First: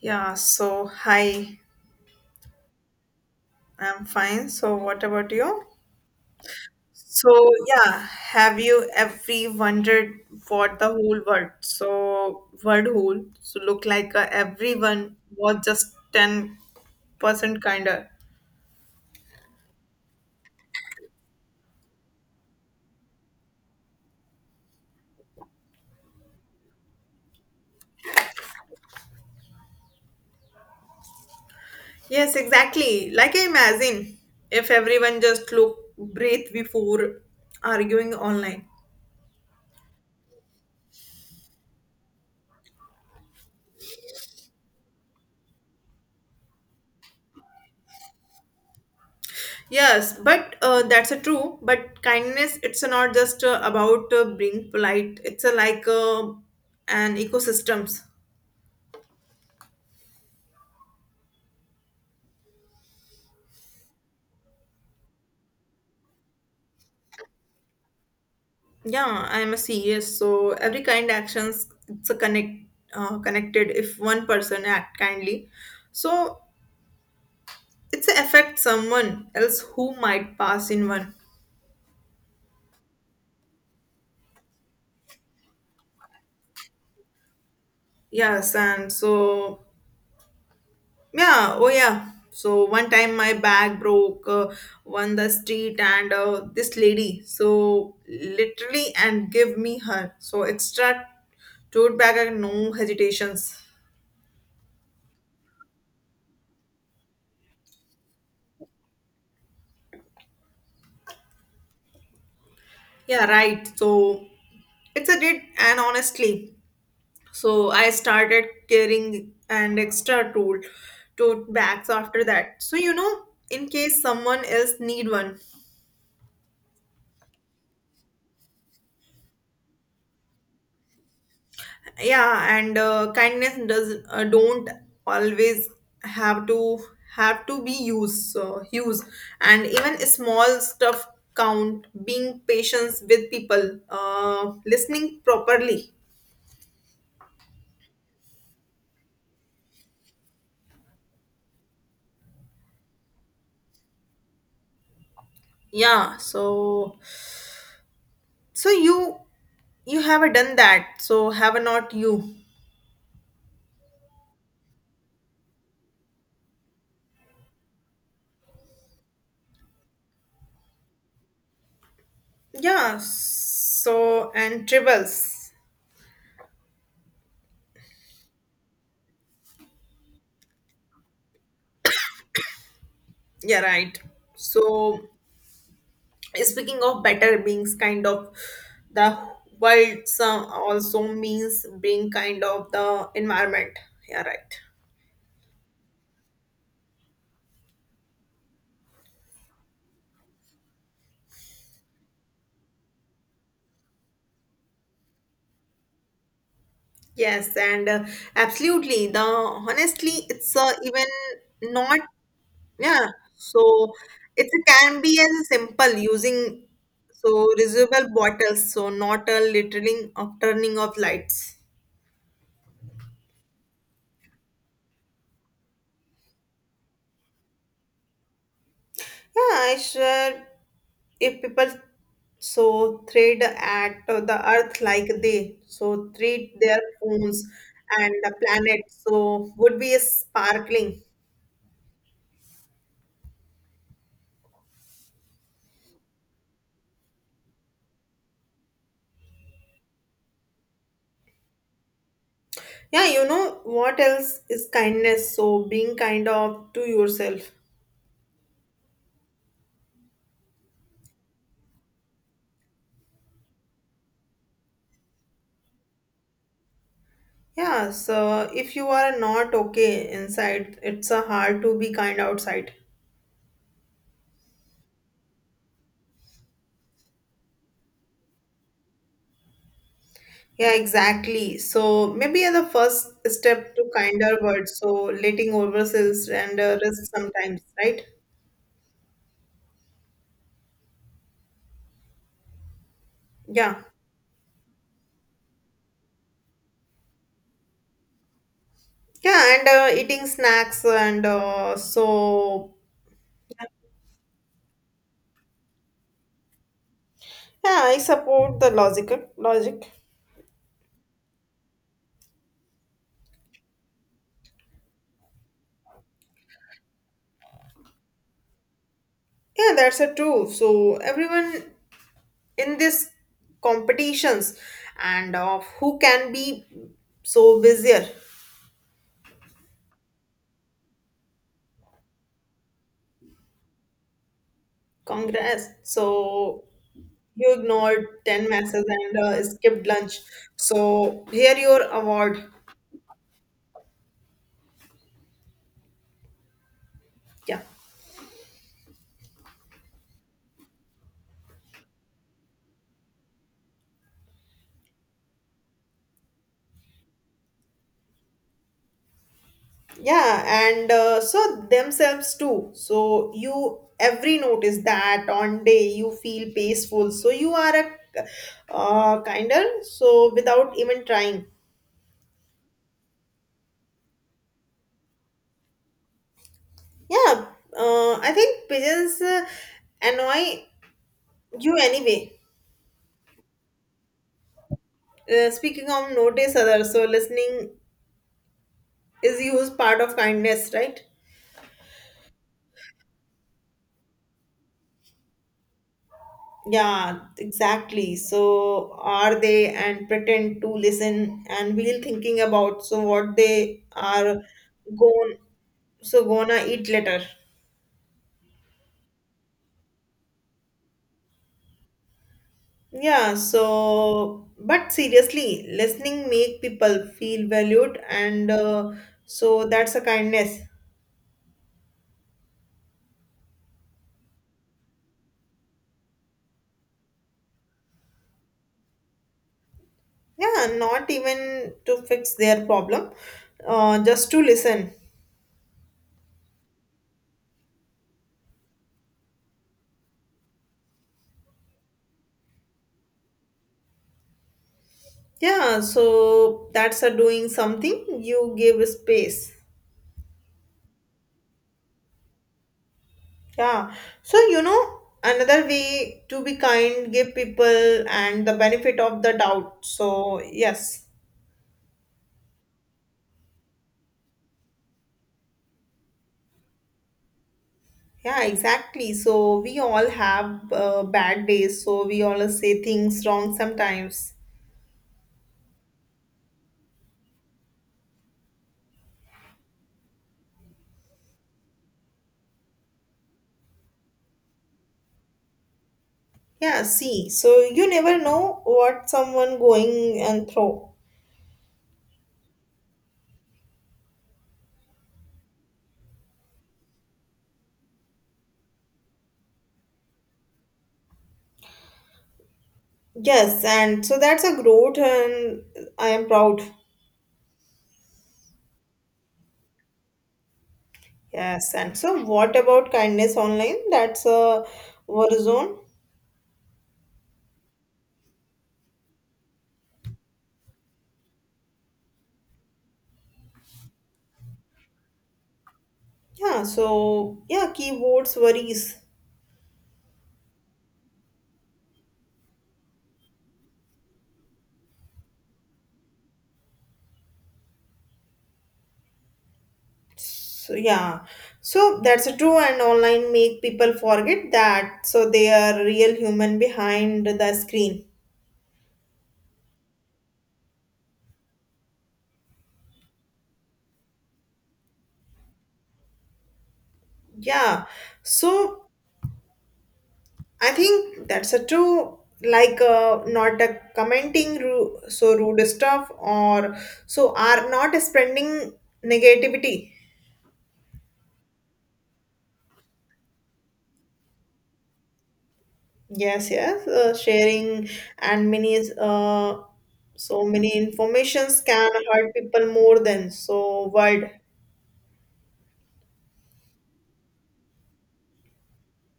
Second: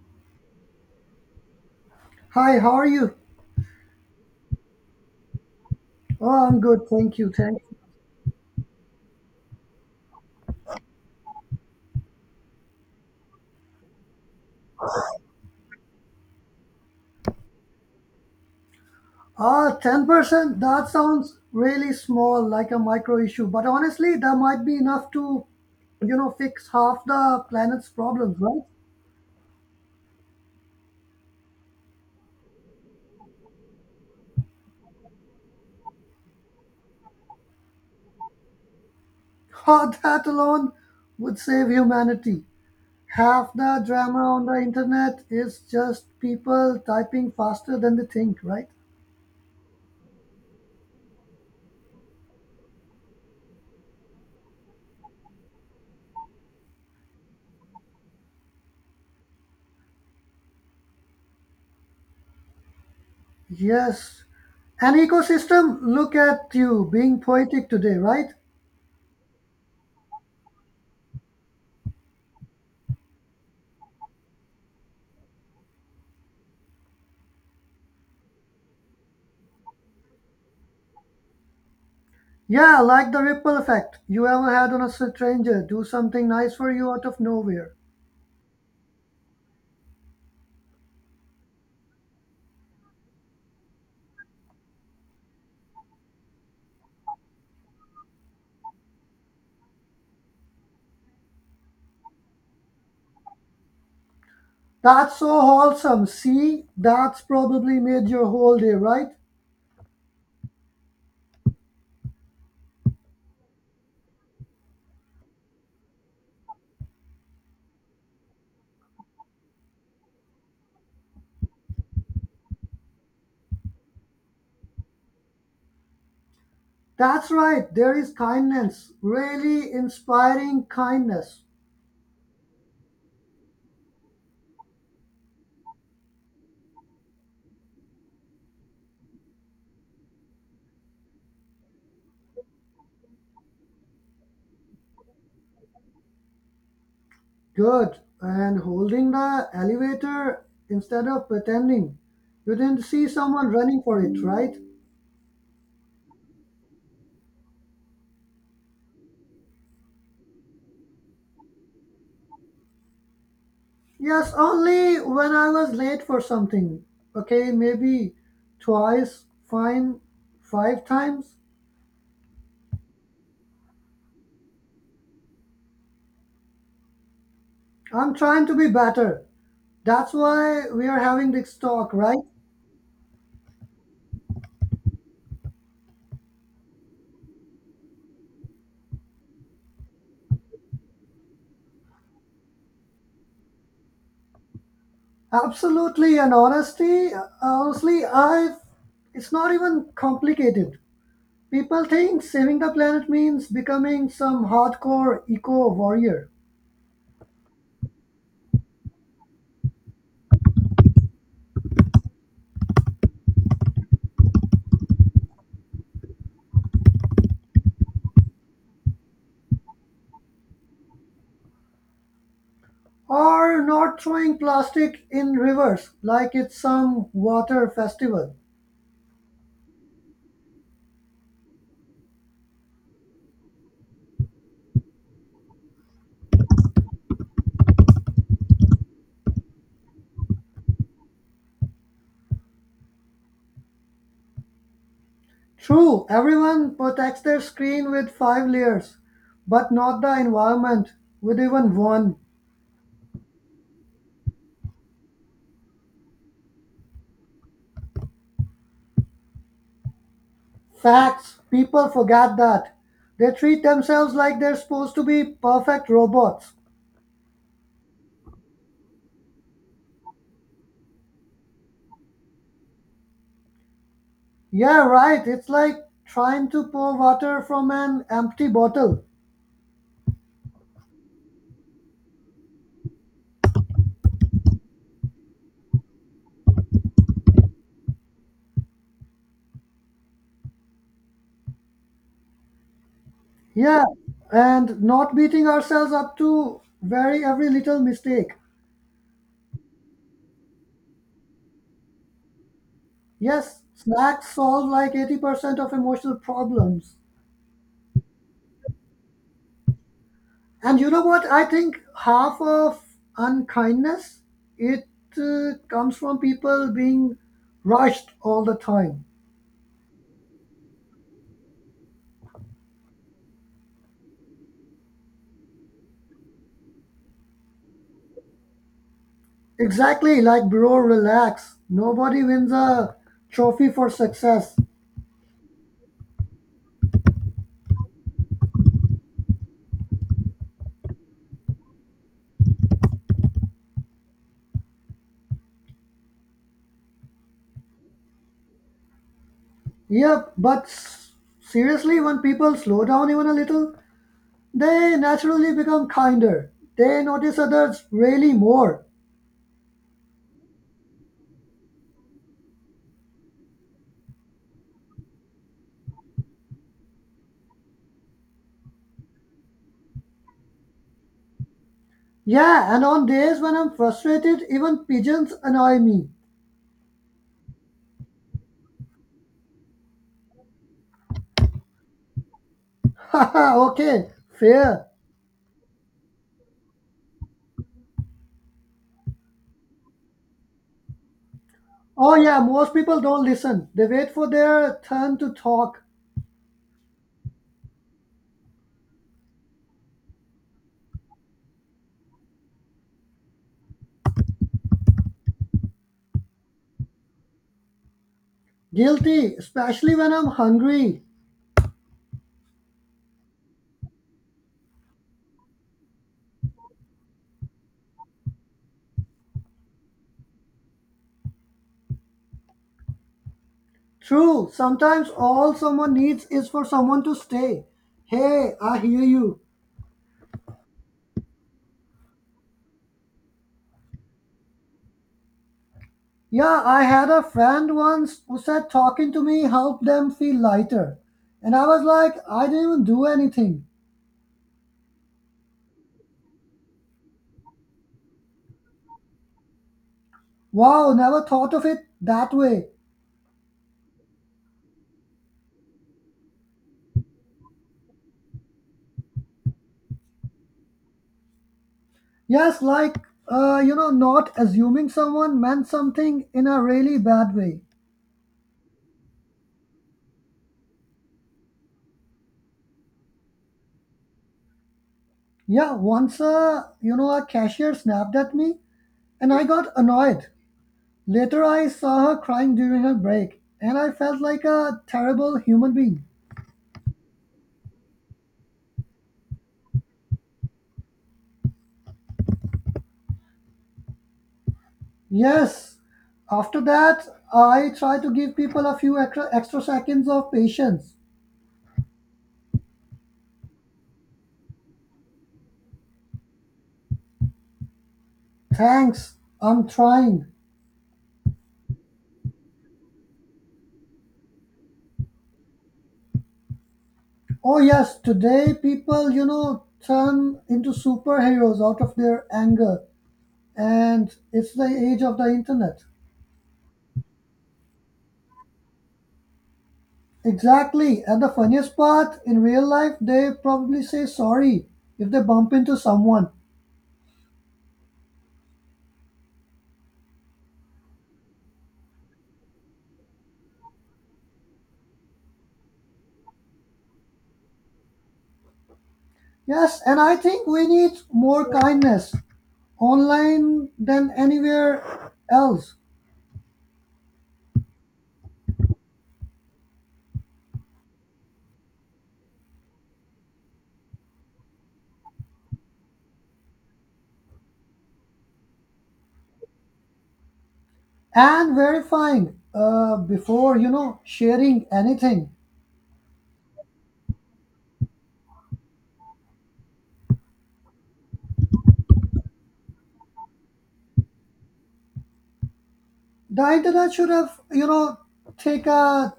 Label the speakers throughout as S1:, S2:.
S1: Yeah, so hi,
S2: Hi, how are you?
S1: I'm fine. So, what about you?
S2: Oh, I'm good, thank
S1: So,
S2: you. Thanks.
S1: yeah, have you ever wondered what the whole world, so world whole, so look like everyone was just 10% kinder?
S2: Ah, 10%? That sounds really small, like a micro issue. But honestly, that might be enough to fix half the planet's problems, right?
S1: Yes, exactly. Like I imagine if everyone just look, breathe before arguing online.
S2: Oh, that alone would save humanity. Half the drama on the internet is just people typing faster than they think, right?
S1: Yes, but that's a true. But kindness, it's not just about being polite. It's a, like an ecosystems.
S2: Yes. An ecosystem, look at you being poetic today, right?
S1: Yeah, I'm a CS, so every kind actions it's a connected. If one person act kindly, so it's affect someone else who might pass in one.
S2: Yeah, like the ripple effect you ever had on a stranger do something nice for you out of nowhere.
S1: Yes, and so, yeah, oh yeah. So one time my bag broke on the street and this lady so literally and give me her so extra tote bag and no hesitations.
S2: That's so wholesome. See, that's probably made your whole day, right?
S1: Yeah, right. So it's a did and honestly. So I started carrying an extra tool tote bags after that. So in case someone else need one.
S2: That's right. There is kindness, really inspiring kindness.
S1: Yeah, and kindness does don't always have to have to be used so use and even small stuff count being patient with people, listening properly.
S2: Good. And holding the elevator instead of pretending. You didn't see someone running for it, right?
S1: Yeah, so so you have done that, so have not you?
S2: Yes, only when I was late for something. Okay, maybe twice, fine, five times.
S1: Yeah, so and tribbles.
S2: I'm trying to be better. That's why we are having this talk, right?
S1: Yeah, right. So speaking of better beings kind of the world some also means being kind of the environment, yeah, right.
S2: Absolutely, and honestly, I it's not even complicated. People think saving the planet means becoming some hardcore eco warrior
S1: Yes, and absolutely the honestly it's even not, yeah. So it can be as simple using so reusable bottles, so not a littering of turning off lights.
S2: or not throwing plastic in rivers like it's some water festival.
S1: Yeah, I should. If people so thread at the earth like they so treat their phones, and the planet so would be a sparkling.
S2: True, everyone protects their screen with five layers, but not the environment with even one.
S1: Yeah, you know what else is kindness, so being kind of to yourself.
S2: Facts. People forget that. They treat themselves like they're supposed to be perfect robots.
S1: Yeah, so if you are not okay inside it's a hard to be kind outside.
S2: Yeah, right. It's like trying to pour water from an empty bottle.
S1: Yeah, exactly. So maybe the first step to kinder words, so letting ourselves and rest sometimes, right? Yeah.
S2: Yeah, and not beating ourselves up to very every little mistake.
S1: Yeah, and eating snacks and so.
S2: Yes, snacks solve like 80% of emotional problems.
S1: Yeah, I support the logic.
S2: And you know what? I think half of unkindness it comes from people being rushed all the time.
S1: Yeah, that's a true. So everyone in this competitions and of who can be so busier.
S2: Exactly, like bro, relax. Nobody wins a trophy for success.
S1: Congrats. So you ignored 10 messages and skipped lunch. So here your award. Yeah.
S2: Yep, but seriously, when people slow down even a little, they naturally become kinder. They notice others really more.
S1: Yeah, and so themselves too, so you every notice that on day you feel peaceful, so you are a kinder so without even trying.
S2: Yeah, and on days when I'm frustrated, even pigeons annoy me.
S1: Yeah, I think pigeons annoy you anyway.
S2: Haha, okay, fair.
S1: Speaking of notice others, so listening is used part of kindness, right?
S2: Oh, yeah, most people don't listen. They wait for their turn to talk.
S1: Yeah, exactly. So are they and pretend to listen and we'll thinking about so what they are going so gonna eat later.
S2: Guilty, especially when I'm hungry.
S1: Yeah, so but seriously, listening make people feel valued and so that's a kindness.
S2: True, sometimes all someone needs is for someone to stay. Hey, I hear you.
S1: Yeah, not even to fix their problem, just to listen.
S2: Yeah, I had a friend once who said talking to me helped them feel lighter. And I was like, I didn't even do anything.
S1: Yeah, so that's a doing something, you give space.
S2: Wow, never thought of it that way.
S1: Yeah. So, another way to be kind, give people and the benefit of the doubt. So, yes.
S2: Yes, like, not assuming someone meant something in a really bad way.
S1: Yeah, exactly. So, we all have bad days. So, we all say things wrong sometimes.
S2: Yeah, once, a cashier snapped at me and I got annoyed. Later, I saw her crying during her break, and I felt like a terrible human being.
S1: Yeah, see. So, you never know what someone going and through.
S2: Yes, after that, I try to give people a few extra seconds of patience.
S1: Yes, and so that's a growth and I am proud.
S2: Thanks, I'm trying.
S1: Yes, and so what about kindness online? That's a war zone.
S2: Oh, yes, today people turn into superheroes out of their anger, and it's the age of the internet.
S1: Yeah, so yeah, keywords worries.
S2: Exactly, and the funniest part, in real life, they probably say sorry if they bump into someone.
S1: So yeah, so that's true, and online make people forget that. So they are real human behind the screen.
S2: Yes, and I think we need more kindness online than anywhere else
S1: Yeah, so I think that's a true. Like not a commenting, so rude stuff, or so are not spreading negativity.
S2: and verifying before sharing anything.
S1: Yes, yes, sharing and many so many informations can hurt people more than so word.
S2: The internet should have take a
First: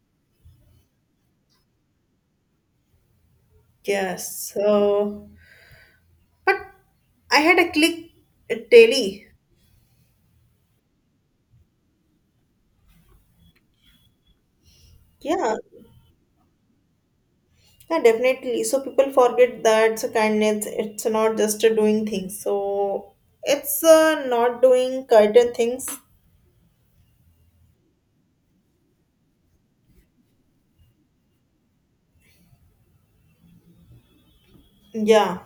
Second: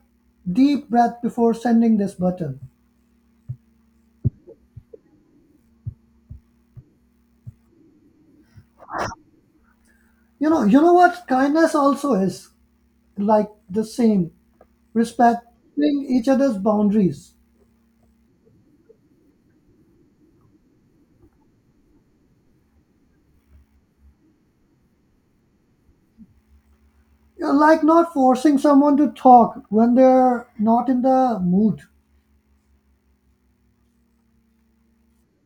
S2: deep breath before sending this button.
S1: Yes, so but I had a click daily.
S2: You know what kindness also is like the same
S1: Yeah,
S2: respecting each other's boundaries.
S1: yeah, definitely. So people forget that so kindness. It's not just doing things. So it's not doing certain things.
S2: Like not forcing someone to talk when they're not in the mood.
S1: Yeah.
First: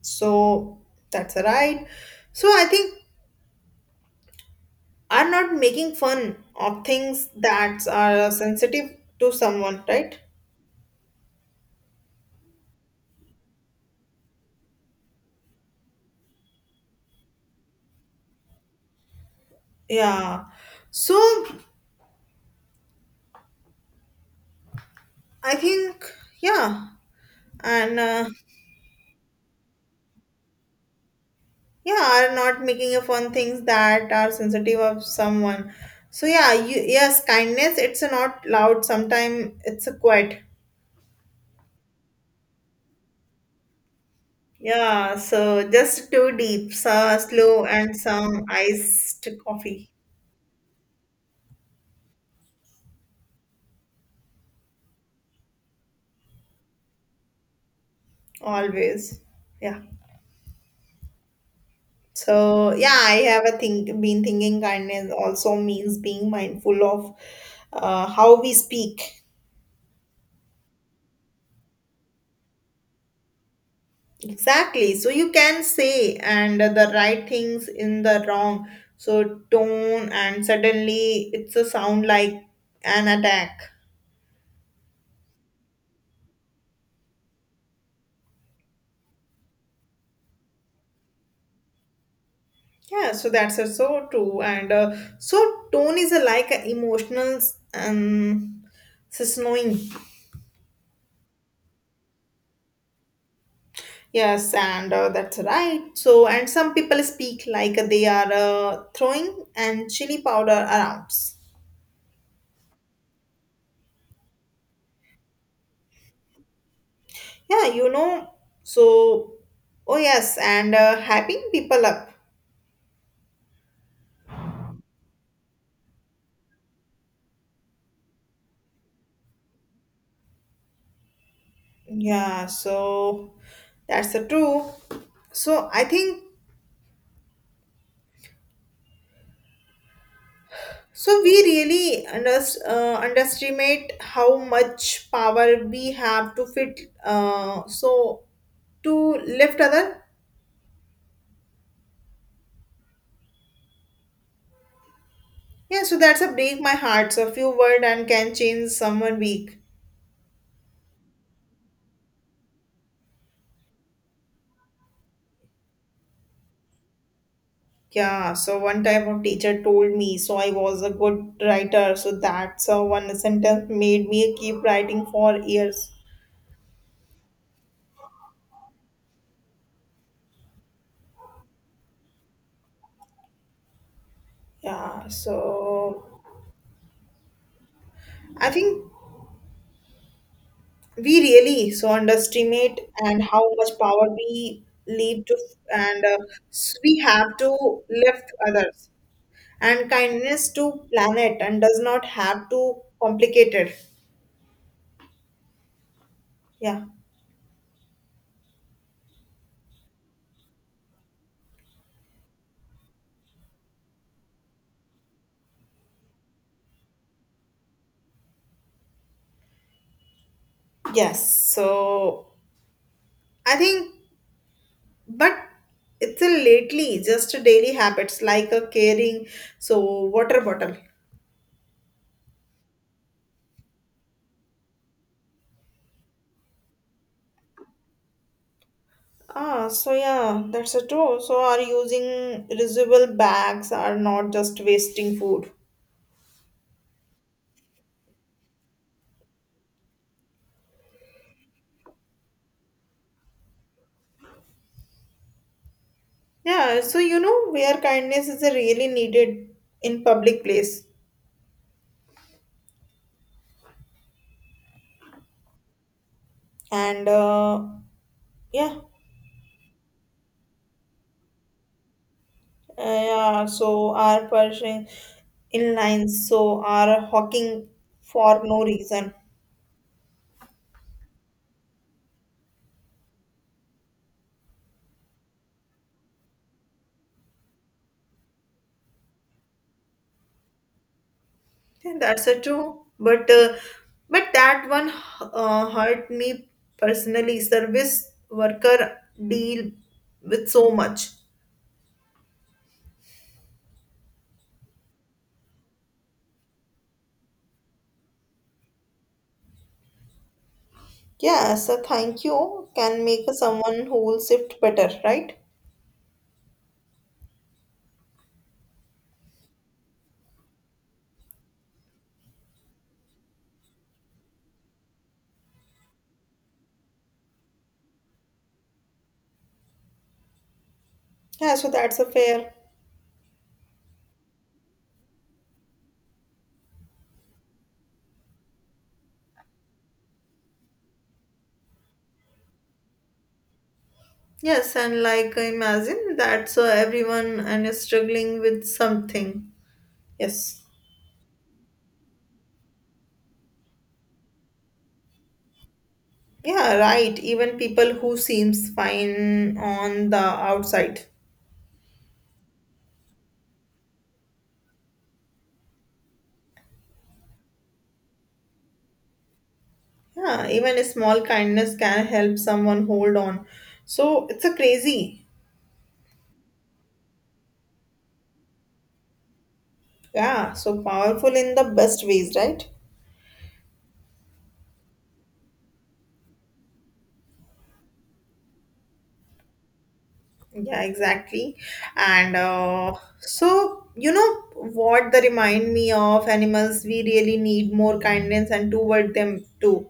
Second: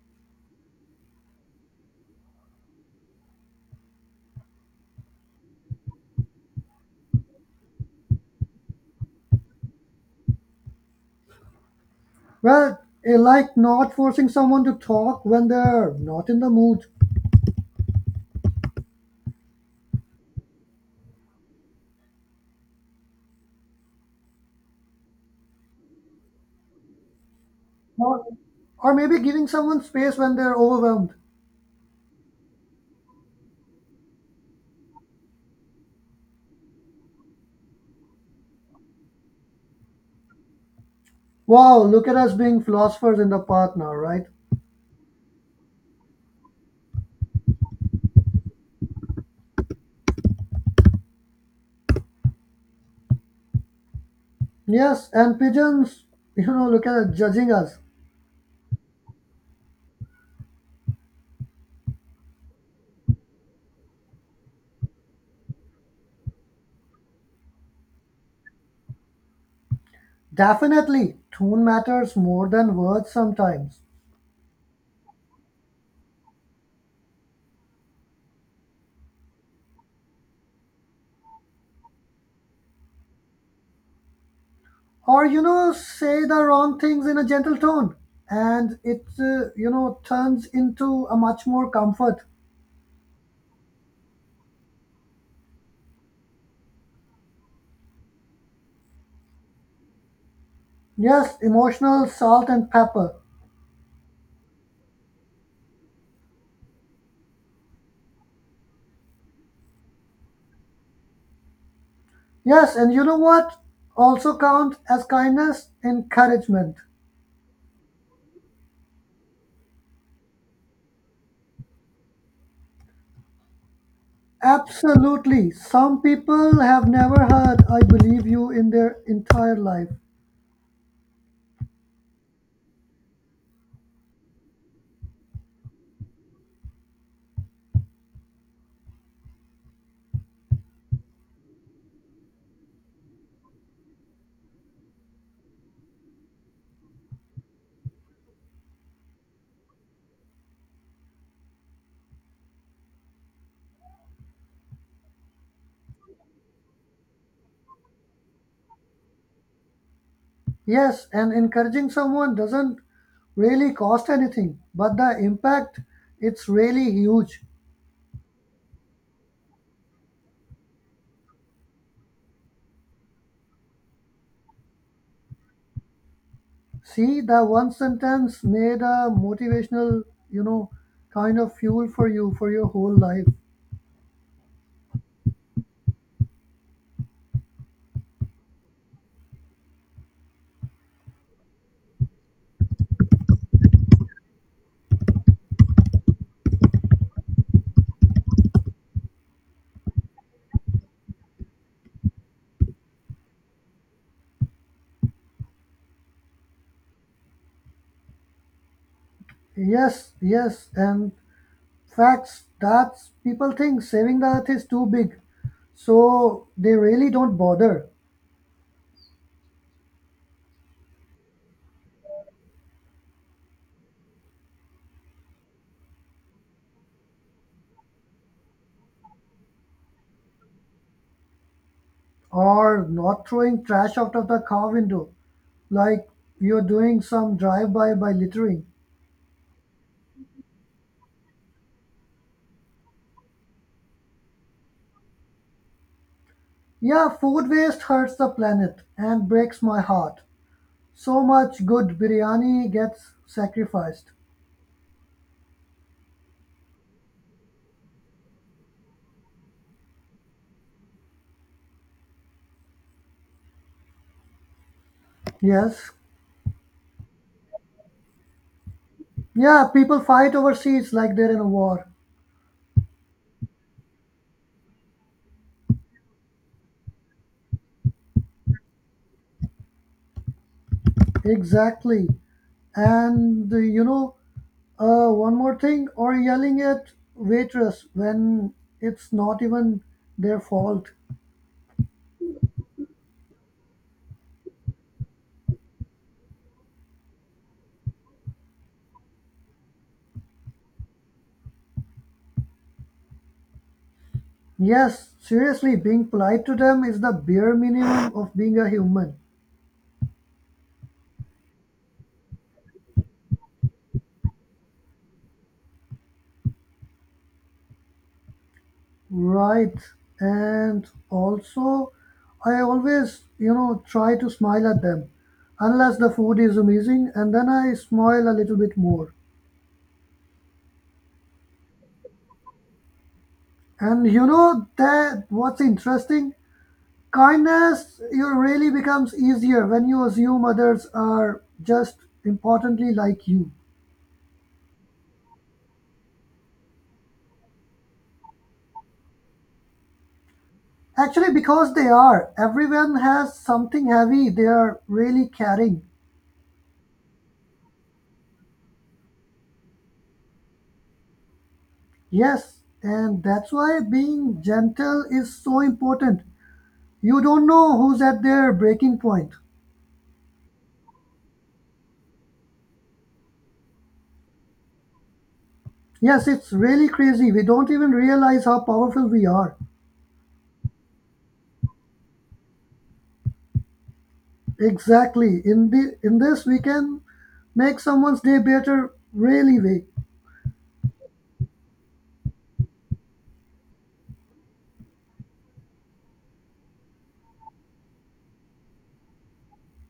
S1: So that's right. So I think are not making fun of things that are sensitive to someone, right?
S2: Well, I like not forcing someone to talk when they're not in the mood,
S1: Yeah. So I think, yeah, and
S2: or, or maybe giving someone space when they're overwhelmed.
S1: yeah, are not making a fun things that are sensitive of someone. So yeah, you, yes, kindness. It's not loud. Sometimes it's a quiet.
S2: Wow, look at us being philosophers in the path now, right?
S1: Yeah. So just too deep, so slow, and some iced coffee
S2: Yes, and pigeons, look at us judging us.
S1: always. Yeah. So yeah, I have a think been thinking kindness also means being mindful of how we speak.
S2: Definitely, tone matters more than words sometimes.
S1: Exactly. So you can say and the right things in the wrong. So tone and suddenly it's a sound like an attack.
S2: Or, say the wrong things in a gentle tone, and it turns into a much more comfort.
S1: Yeah, so that's so true. And so tone is a, like an emotional, um, snowing.
S2: Yes, emotional salt and pepper.
S1: Yes, and that's right. So, and some people speak like they are throwing and chili powder around.
S2: Yes, and you know what also counts as kindness? Encouragement.
S1: Yeah, you know. So, oh yes, and hyping people up.
S2: Absolutely. Some people have never heard I believe you in their entire life.
S1: Yeah, so that's the true. So I think so. We really underestimate how much power we have to fit. So to lift other. Yeah, so that's a break my heart. So a few word and can change someone week.
S2: Yes, and encouraging someone doesn't really cost anything, but the impact it's really huge.
S1: Yeah, so one type of teacher told me, so I was a good writer. So that's a one sentence made me keep writing for years.
S2: See, the one sentence made a motivational, you know, kind of fuel for you for your whole life.
S1: Yeah, so I think we really so underestimate and how much power we leave to and we have to lift others, and kindness to planet and does not have to complicated. Yeah.
S2: Yes, yes, and Facts. That's people think saving the earth is too big, so they really don't bother.
S1: Yes, so I think, but it's a lately just a daily habits like a carrying so water bottle.
S2: Or not throwing trash out of the car window, like you're doing some drive-by by littering.
S1: Ah, so yeah, that's a true. So are using reusable bags are not just wasting food.
S2: Yeah, food waste hurts the planet and breaks my heart. So much good biryani gets sacrificed.
S1: Yeah, so you know where kindness is a really needed in public place,
S2: Yes.
S1: and yeah,
S2: Yeah, people fight overseas like they're in a war.
S1: yeah. So are pushing in lines. So are hawking for no reason.
S2: Exactly. And one more thing, or yelling at waitress when it's not even their fault.
S1: Yeah, that's a true. But that one hurt me personally. Service worker deal with so much.
S2: Yes, seriously, being polite to them is the bare minimum of being a human.
S1: Yeah, so thank you can make someone whole shift better, right?
S2: Right. And also, I always try to smile at them unless the food is amazing and then I smile a little bit more.
S1: Yeah, so that's a fair.
S2: And you know that what's interesting? Kindness you really becomes easier when you assume others are just importantly like you.
S1: Yes, and like imagine that so everyone and is struggling with something. Yes.
S2: Actually, because they are. Everyone has something heavy they are really carrying.
S1: Yeah, right. Even people who seems fine on the outside.
S2: Yes, and that's why being gentle is so important. You don't know who's at their breaking point.
S1: Yeah, even a small kindness can help someone hold on. So it's a crazy,
S2: Yes, it's really crazy. We don't even realize how powerful we are.
S1: yeah, so powerful in the best ways, right?
S2: Exactly. In this we can make someone's day better really way.
S1: Yeah, exactly. And so, you know what, they remind me of animals, we really need more kindness and toward them too.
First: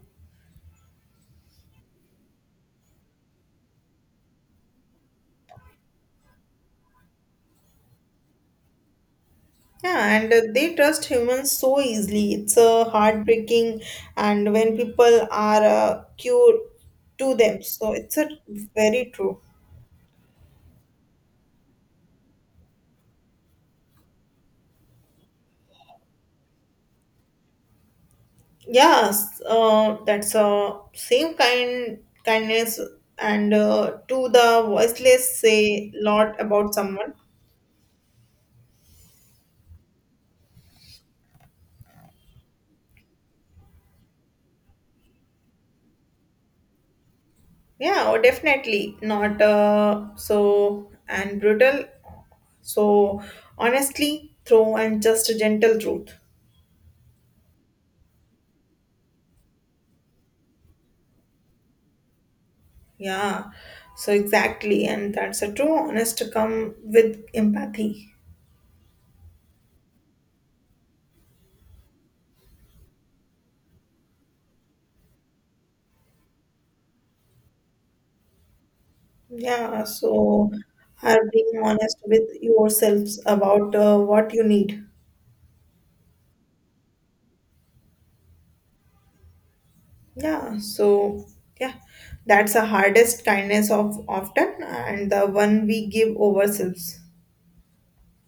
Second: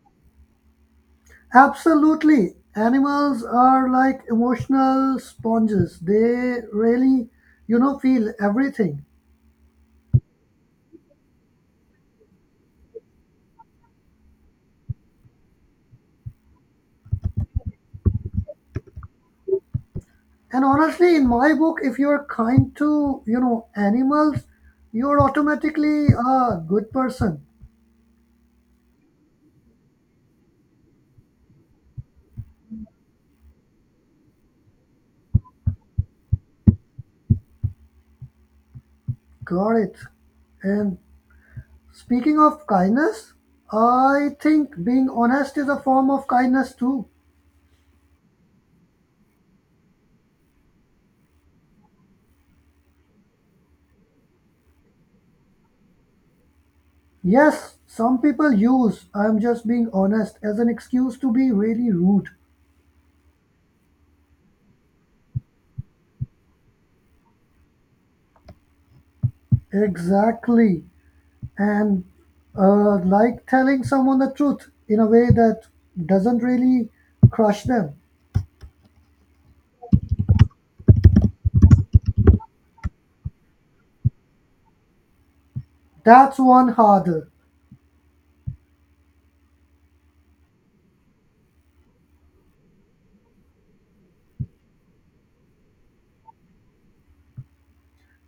S2: Absolutely. Animals are like emotional sponges. They really feel everything.
S1: Yeah, and they trust humans so easily. It's heartbreaking, and when people are cured to them, so it's a very true.
S2: And honestly, in my book, if you're kind to animals, you're automatically a good person.
S1: Yes, that's same kind kindness and to the voiceless say lot about someone.
S2: Got it. And speaking of kindness, I think being honest is a form of kindness too.
S1: Yeah, oh, definitely not so and brutal. So honestly, through and just a gentle truth.
S2: Yes, some people use I'm just being honest as an excuse to be really rude.
S1: Yeah, so exactly, and that's a true honest come with empathy.
S2: Exactly. And like telling someone the truth in a way that doesn't really crush them.
S1: Yeah, so are being honest with yourselves about what you need.
S2: That's one harder.
S1: Yeah, so yeah, that's the hardest kindness of often and the one we give ourselves.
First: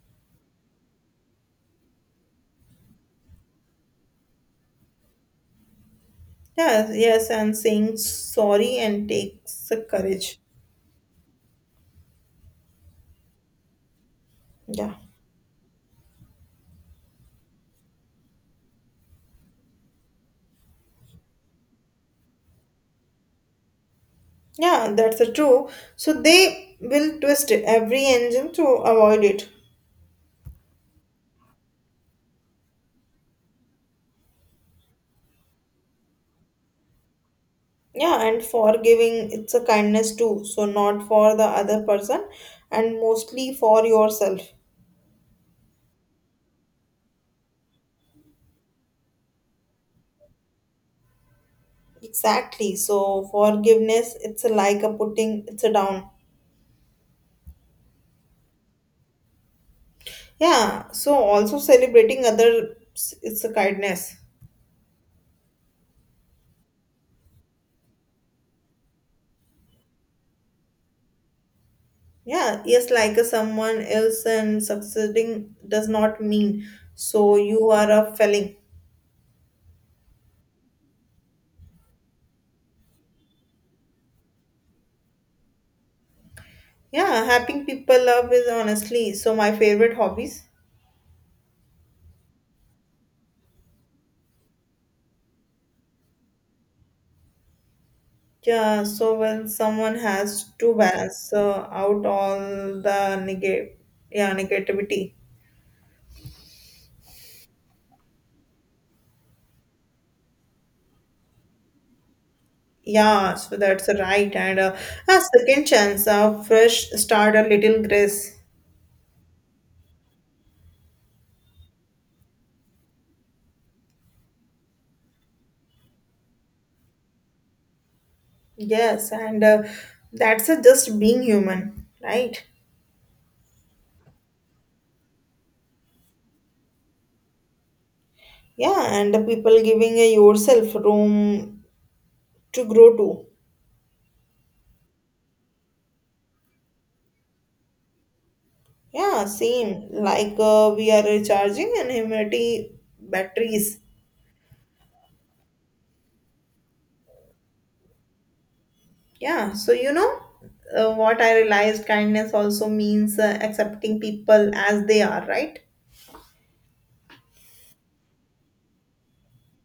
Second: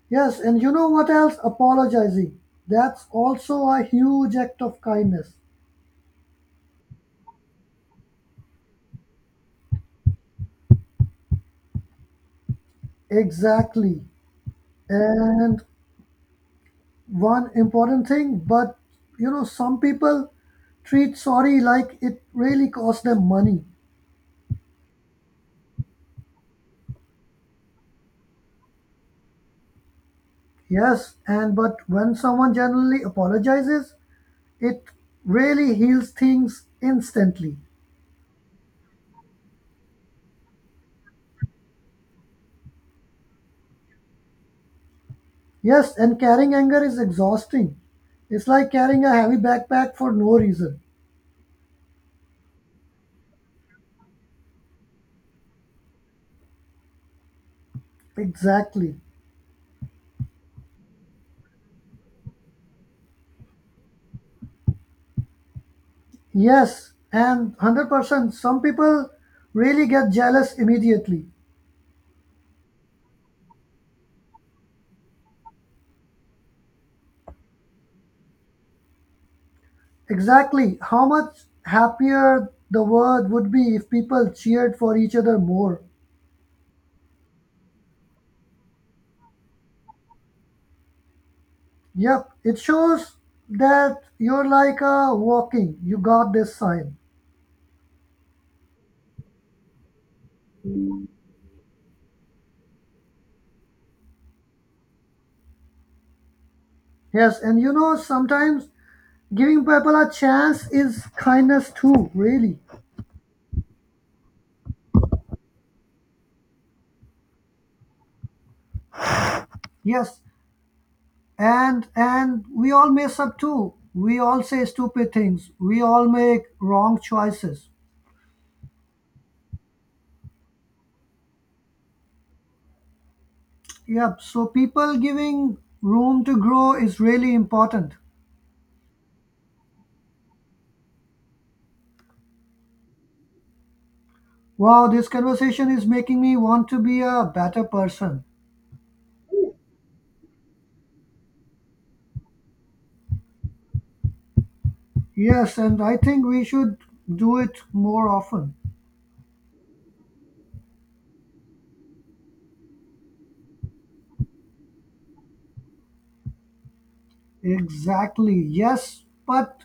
S2: Yes, and you know what else? Apologizing. That's also a huge act of kindness.
S1: Yes, yes, and saying sorry and takes the courage.
S2: Exactly.
S1: Yeah.
S2: And one important thing, but some people treat sorry like it really cost them money.
S1: Yeah, that's a true. So they will twist every engine to avoid it.
S2: Yes, and but when someone generally apologizes, it really heals things instantly.
S1: Yeah, and forgiving it's a kindness too. So not for the other person and mostly for yourself.
S2: Yes, and carrying anger is exhausting. It's like carrying a heavy backpack for no reason.
S1: Exactly. So forgiveness it's like a putting it's a down.
S2: Exactly.
S1: Yeah, so also celebrating others is a kindness.
S2: Yes, and 100%. Some people really get jealous immediately.
S1: Yeah, yes, like a someone else and succeeding does not mean so you are a failing.
S2: Exactly. How much happier the world would be if people cheered for each other more.
S1: Yeah, helping people love is honestly so my favorite hobbies.
S2: Yep, it shows that you're like a walking, you got this sign.
S1: Yeah, so when someone has to balance out all the negative, yeah, negativity.
S2: Yes, and sometimes giving people a chance is kindness too, really.
S1: Yeah, so that's right. And a second chance, a fresh start, a little grace.
S2: Yes, and we all mess up too. We all say stupid things. We all make wrong choices.
S1: Yes, and that's a just being human, right?
S2: Yep, so people giving room to grow is really important.
S1: Yeah, and the people giving yourself room to grow too.
S2: Wow, this conversation is making me want to be a better person.
S1: Yeah, same. Like we are recharging and humanity batteries.
S2: Yes, and I think we should do it more often.
S1: Yeah, so you know what I realized kindness also means accepting people as they are, right?
S2: Exactly. Yes, but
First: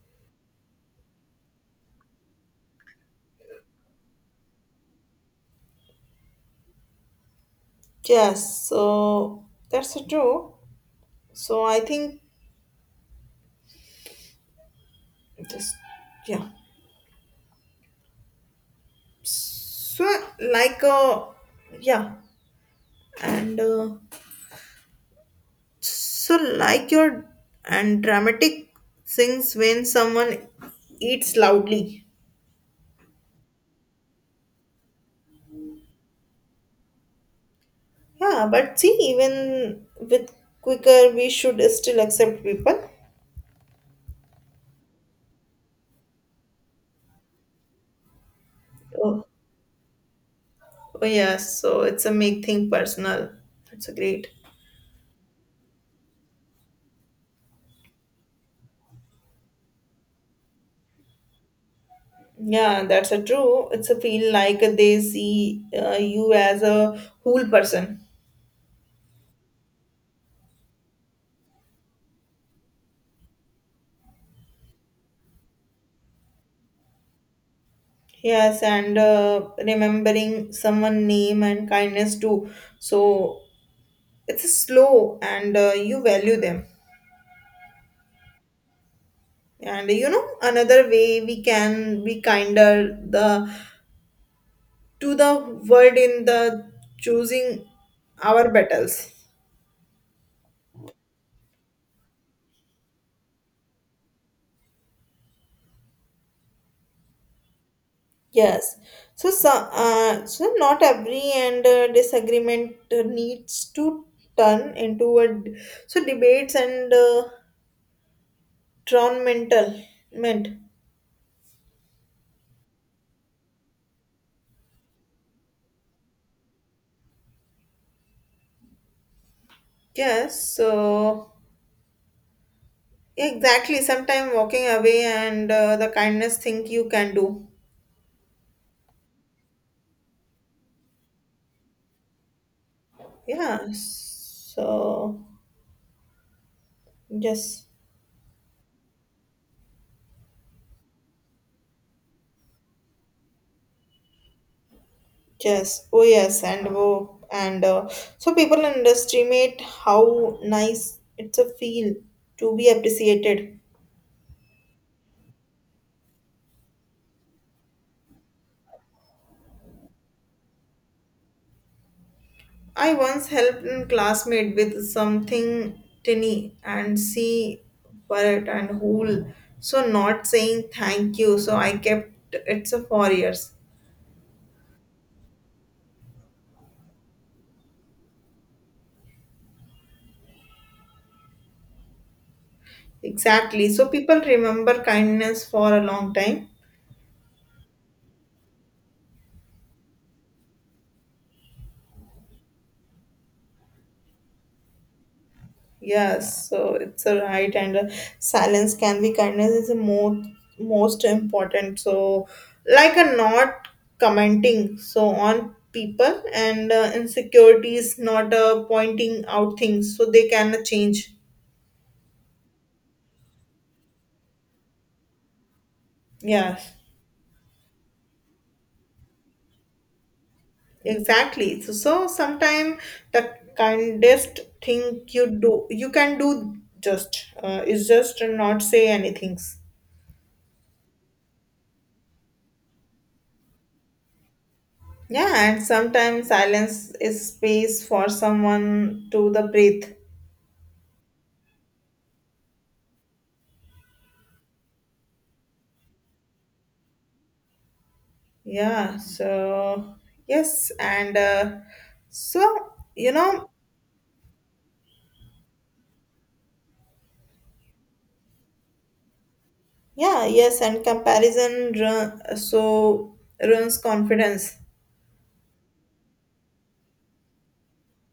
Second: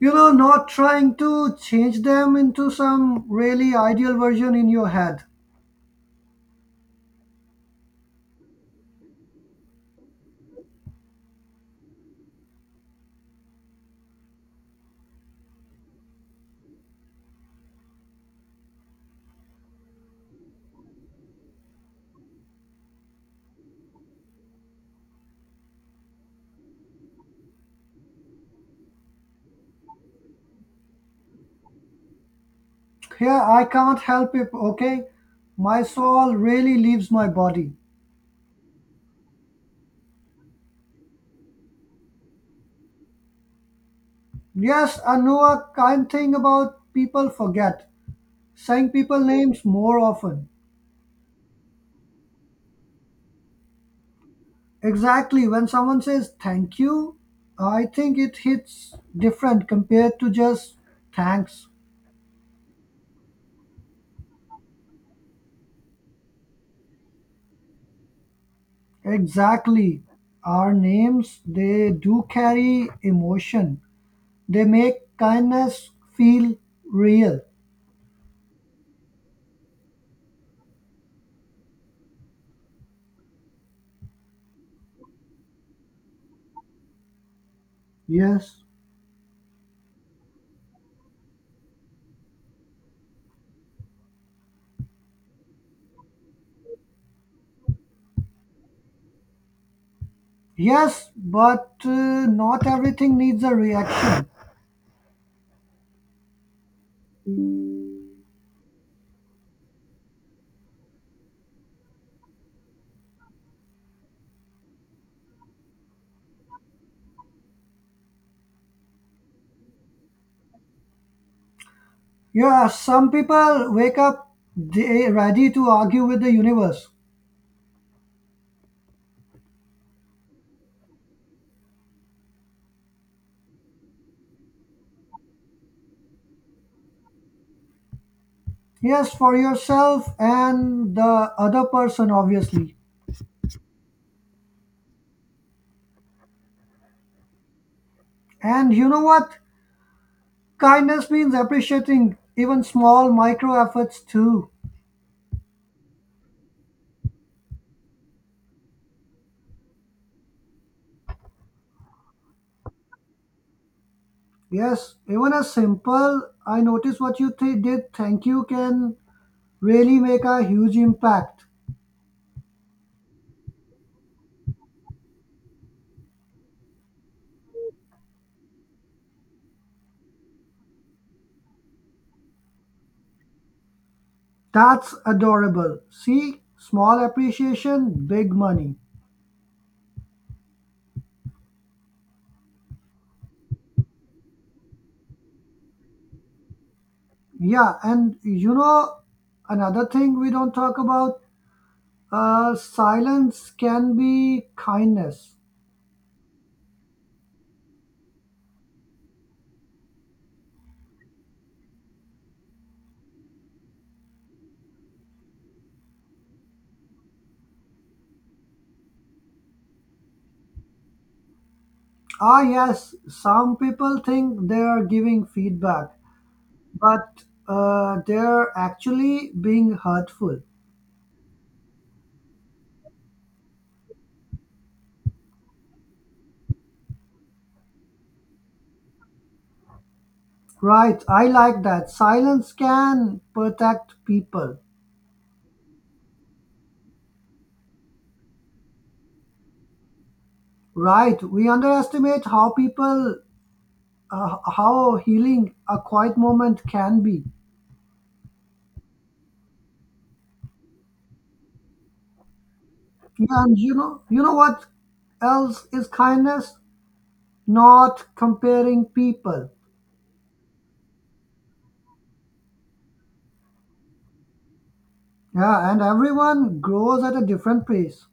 S2: not trying to change them into some really ideal version in your head.
S1: Yes, so that's true. So I think just, yeah. So like, yeah, and so like your and dramatic things when someone eats loudly.
S2: Here, I can't help it, okay? My soul really leaves my body.
S1: Yeah, but see, even with quicker we should still accept people.
S2: Yes, I know a kind thing about people forget, saying people
S1: oh,
S2: names more often.
S1: oh yeah, so it's a make thing personal, that's a great.
S2: Exactly, when someone says thank you, I think it hits different compared to just thanks.
S1: Yeah, that's a true. It's a feel like they see, you as a whole person.
S2: Exactly, our names, they do carry emotion, they make kindness feel real.
S1: Yes, and remembering someone name and kindness too. So it's slow and you value them.
S2: Yes.
S1: And you know another way we can be kinder, the to the world in the choosing our battles.
S2: Yes, but not everything needs a reaction.
S1: Yes, so not every and disagreement needs to turn into a so debates and drawn mental meant.
S2: Yeah, some people wake up they ready to argue with the universe.
S1: Yes, so exactly sometime walking away and the kindness thing you can do.
S2: Yes, for yourself and the other person, obviously.
S1: Yeah, so yes,
S2: And you know what? Kindness means appreciating even small micro efforts too.
S1: yes, oh yes, and oh, and so people in industry made how nice it's a feel to be appreciated.
S2: Yes, even a simple I notice what you did, thank you can really make a huge impact.
S1: I once helped a classmate with something tinny and see for it and whole. So not saying thank you. So I kept it's a 4 years.
S2: That's adorable. See, small appreciation, big money.
S1: Exactly. So people remember kindness for a long time.
S2: Yeah, and another thing we don't talk about. Silence can be kindness.
S1: Yes, so it's a right, and silence can be kindness is the most important. So, like a not commenting so on people and insecurities, not pointing out things, so they can change.
S2: Ah, yes, some people think they are giving feedback,
S1: Yes,
S2: but they're actually being hurtful.
S1: exactly. So sometimes the kindest thing you do, you can do just, is just not say anything.
S2: Right, I like that. Silence can protect people.
S1: Yeah, and sometimes silence is space for someone to the breathe.
S2: Right, we underestimate how healing a quiet moment can be.
S1: Yeah, so yes, and so you
S2: Yeah,
S1: know,
S2: and you know what else is kindness? Not comparing people.
S1: yeah, yes, and comparison, so ruins confidence.
S2: Yeah, and everyone grows at a different pace.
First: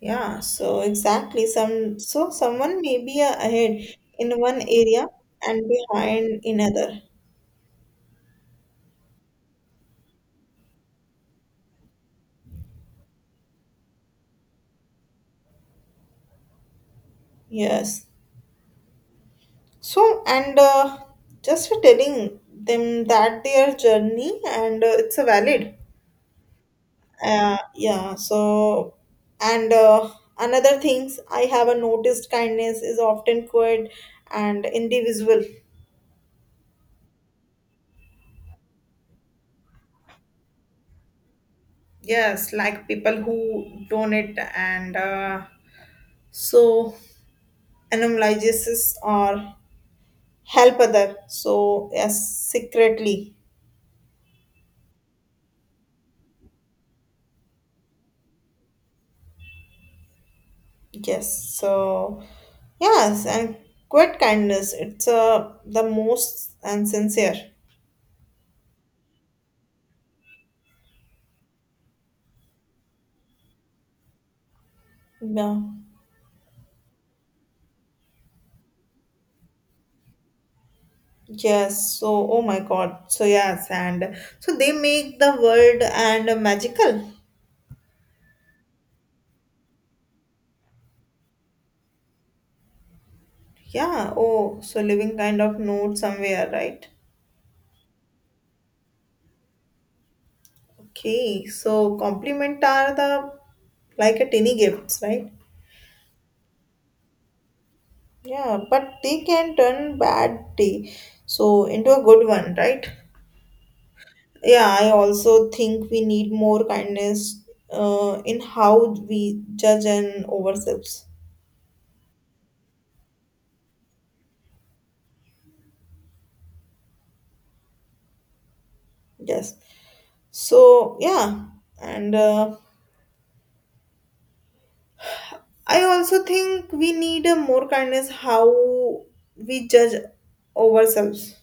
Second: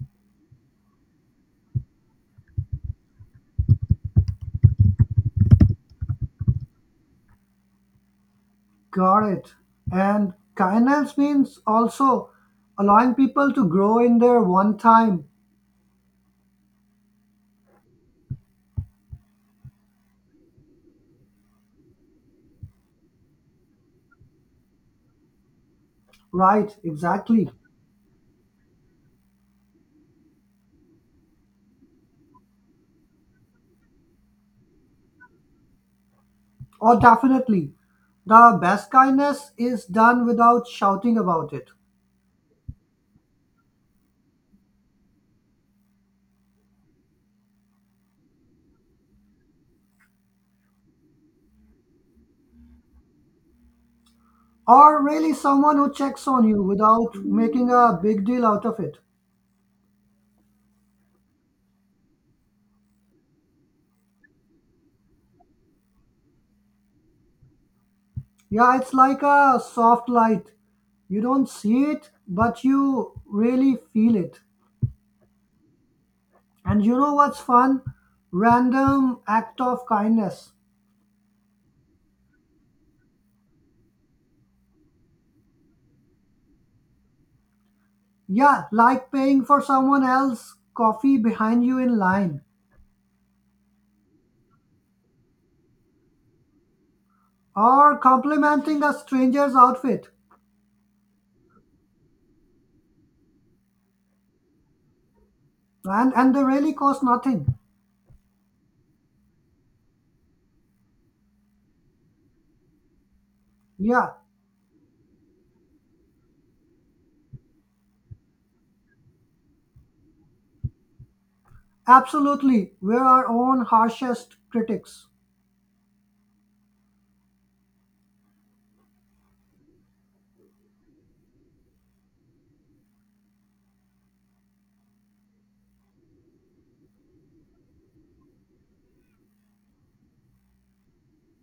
S1: Yeah, so exactly some so someone may be ahead in one area and behind in other.
S2: Got it. And kindness means also allowing people to grow in their one time.
S1: Yes. So and just for telling them that their journey and it's a valid.
S2: Right, exactly.
S1: Yeah, so and another things I have a noticed kindness is often quiet and individual.
S2: Or definitely. The best kindness is done without shouting about it.
S1: Yes, like people who donate and so anonymizes or help other. So yes, secretly.
S2: Or really someone who checks on you without making a big deal out of it.
S1: Yes, so yes, and quiet kindness. It's the most and sincere.
S2: Yeah, it's like a soft light. You don't see it, but you really feel it.
S1: Yeah.
S2: And you know what's fun? Random act of kindness.
S1: Yes, so oh my god, so yes, and so they make the world and magical.
S2: Yeah, like paying for someone else's coffee behind you in line
S1: Yeah, oh, so living kind of note somewhere, right?
S2: or complimenting a stranger's outfit.
S1: Okay, so compliment are the like a tiny gifts, right?
S2: And they really cost nothing.
S1: Yeah, but they can turn bad day so into a good one, right?
S2: Yeah,
S1: Yeah, I also think we need more kindness, in how we judge and ourselves.
S2: absolutely. We're our own harshest critics.
S1: Yes. So yeah, and I also think we need a more kindness how we judge ourselves,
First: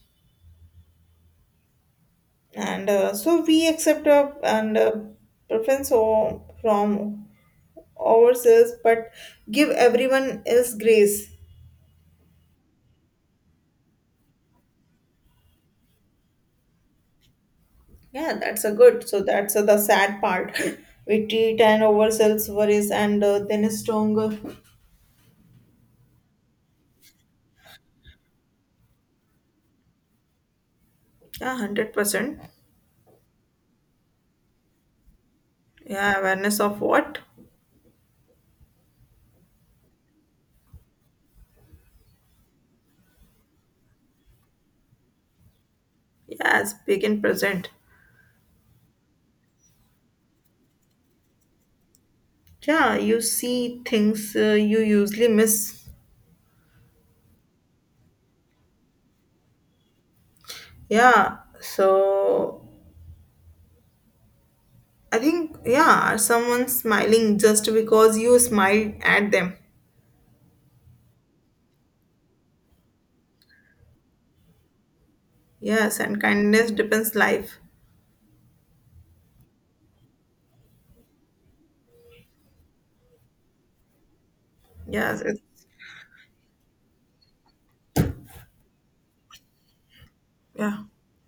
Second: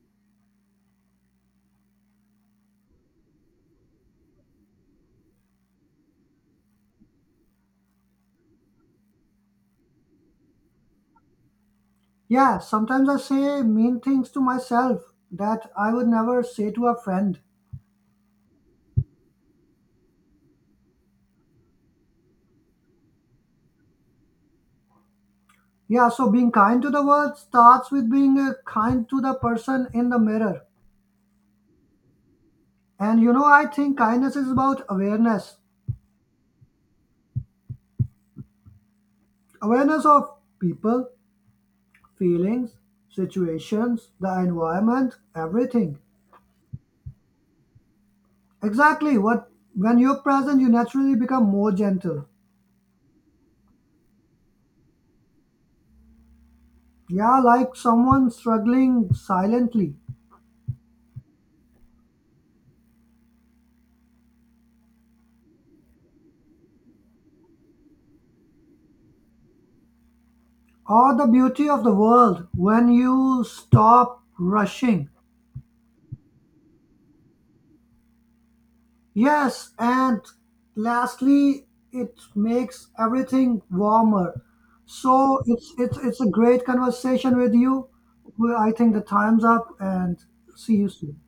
S1: and so we accept our and from ourselves, but give everyone else grace.
S2: Yeah, sometimes I say mean things to myself that I would never say to a friend.
S1: Yeah, that's a good. So that's the sad part. We treat and ourselves worries, and then a stronger.
S2: Yeah, so being kind to the world starts with being kind to the person in the mirror.
S1: Yeah, 100%.
S2: And I think kindness is about awareness
S1: Yeah, awareness of what?
S2: awareness of people, feelings, situations, the environment, everything.
S1: Yes, big and present.
S2: Exactly what when you're present, you naturally become more gentle.
S1: Yeah, you see things, you usually miss.
S2: Yeah, like someone struggling silently.
S1: Yeah, so I think, yeah, someone smiling just because you smiled at them.
S2: Or the beauty of the world when you stop rushing.
S1: Yes, and kindness depends life.
S2: Yes, and lastly, it makes everything warmer.
S1: Yes, it's,
S2: So it's a great conversation with you. Well, I think the time's up, and
S1: yeah.
S2: see you soon.